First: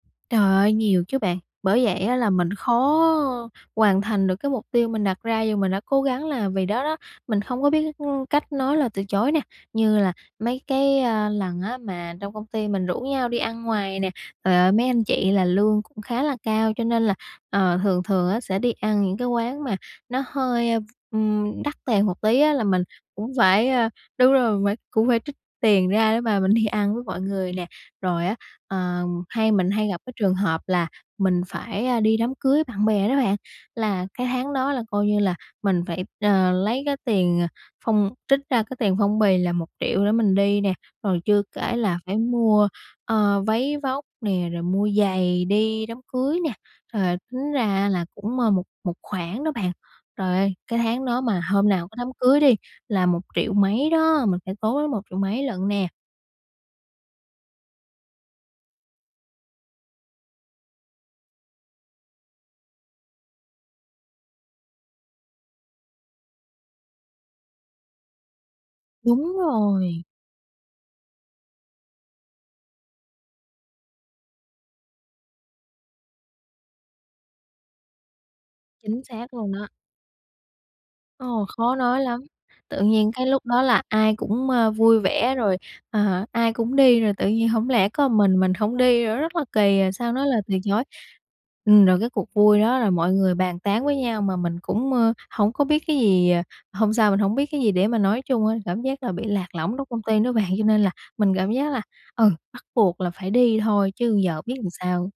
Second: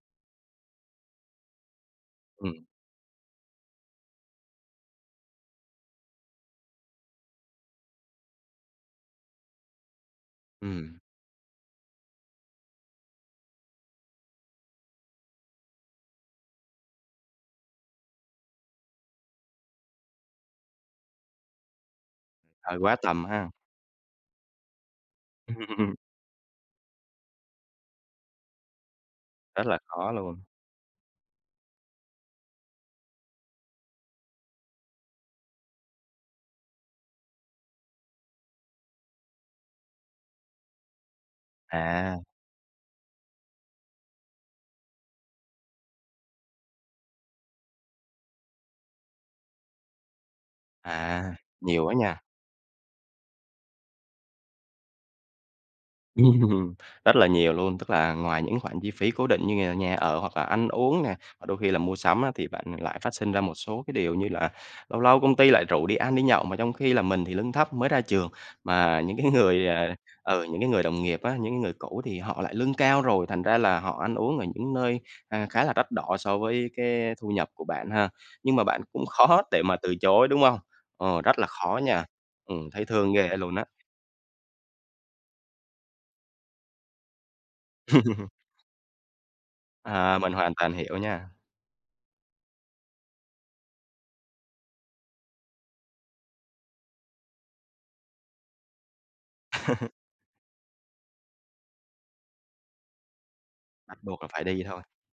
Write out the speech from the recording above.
Trời ơi, nhiều chứ bạn! Bởi vậy á là mình Ừm. khó hoàn thành được cái mục tiêu mình đặt ra dù mình đã cố gắng là vì đó đó, mình không có biết, ưm, cách nói lời từ chối nè. Như là mấy cái, Ừm. à, lần á mà trong công ty mình rủ nhau đi ăn ngoài nè, ờ, mấy anh chị là lương cũng khá là cao cho nên là, ờ, thường thường á sẽ đi ăn những cái quán mà nó hơi, v ừm, đắt tiền một tí á là Hơi mình quá tầm cũng ha. phải, à đúng rồi mình phải cũng phải trích tiền ra để mà mình đi ăn với mọi người nè. Rồi á, ờ, hay Rất mình là hay gặp khó cái trường luôn. hợp là mình phải, à, đi đám cưới bạn bè đó bạn, là cái tháng đó là coi như là mình phải, ờ, lấy cái tiền, ờ, phong trích ra cái tiền phong bì là 1 triệu để mình đi nè, rồi chưa kể là phải À. mua, ờ, váy vóc nè, rồi mua giày đi đám cưới nè. Trời, tính ra là cũng, ờ, một một khoản đó bạn, trời ơi, cái tháng đó À, mà hôm nhiều nào á có đám nha! cưới đi là 1 triệu mấy đó, mình phải tốn tới 1 triệu mấy lận nè. Rất là nhiều luôn, tức là ngoài những khoản chi phí cố định như là nhà ở hoặc là ăn uống nè và đôi khi là mua sắm á thì bạn lại phát sinh ra một số cái điều như là lâu lâu công ty lại rủ đi ăn đi nhậu, mà trong khi là mình thì lương thấp mới ra trường, mà những cái Đúng người à rồi. ừ, những cái người đồng nghiệp á, những người cũ thì họ lại lương cao rồi, thành ra là họ ăn uống ở những nơi, ờ, khá là đắt đỏ so với cái thu nhập của bạn ha. Nhưng mà bạn Chính cũng xác khó luôn để đó. mà từ chối, đúng không? Ồ, rất Ồ, là khó khó nói nha, lắm, ừm, tự thấy nhiên thương cái ghê lúc luôn đó á! là ai cũng, ờ, vui vẻ rồi, ờ, ai cũng đi rồi tự nhiên hông lẽ có mình mình hổng đi nữa rất là kỳ, à, sao À, nói mình lời từ hoàn toàn chối. hiểu nha. Ừm, rồi cái cuộc vui đó là mọi người bàn tán với nhau mà mình cũng, ờ, hông có biết cái gì, à hôm sao, mình hông biết cái gì để mà nói chung á, cảm giác là bị lạc lõng trong công ty đó bạn cho nên là mình cảm giác là, ừ, bắt buộc là phải đi thôi Bắt chứ buộc là giờ phải biết đi làm thôi. sao.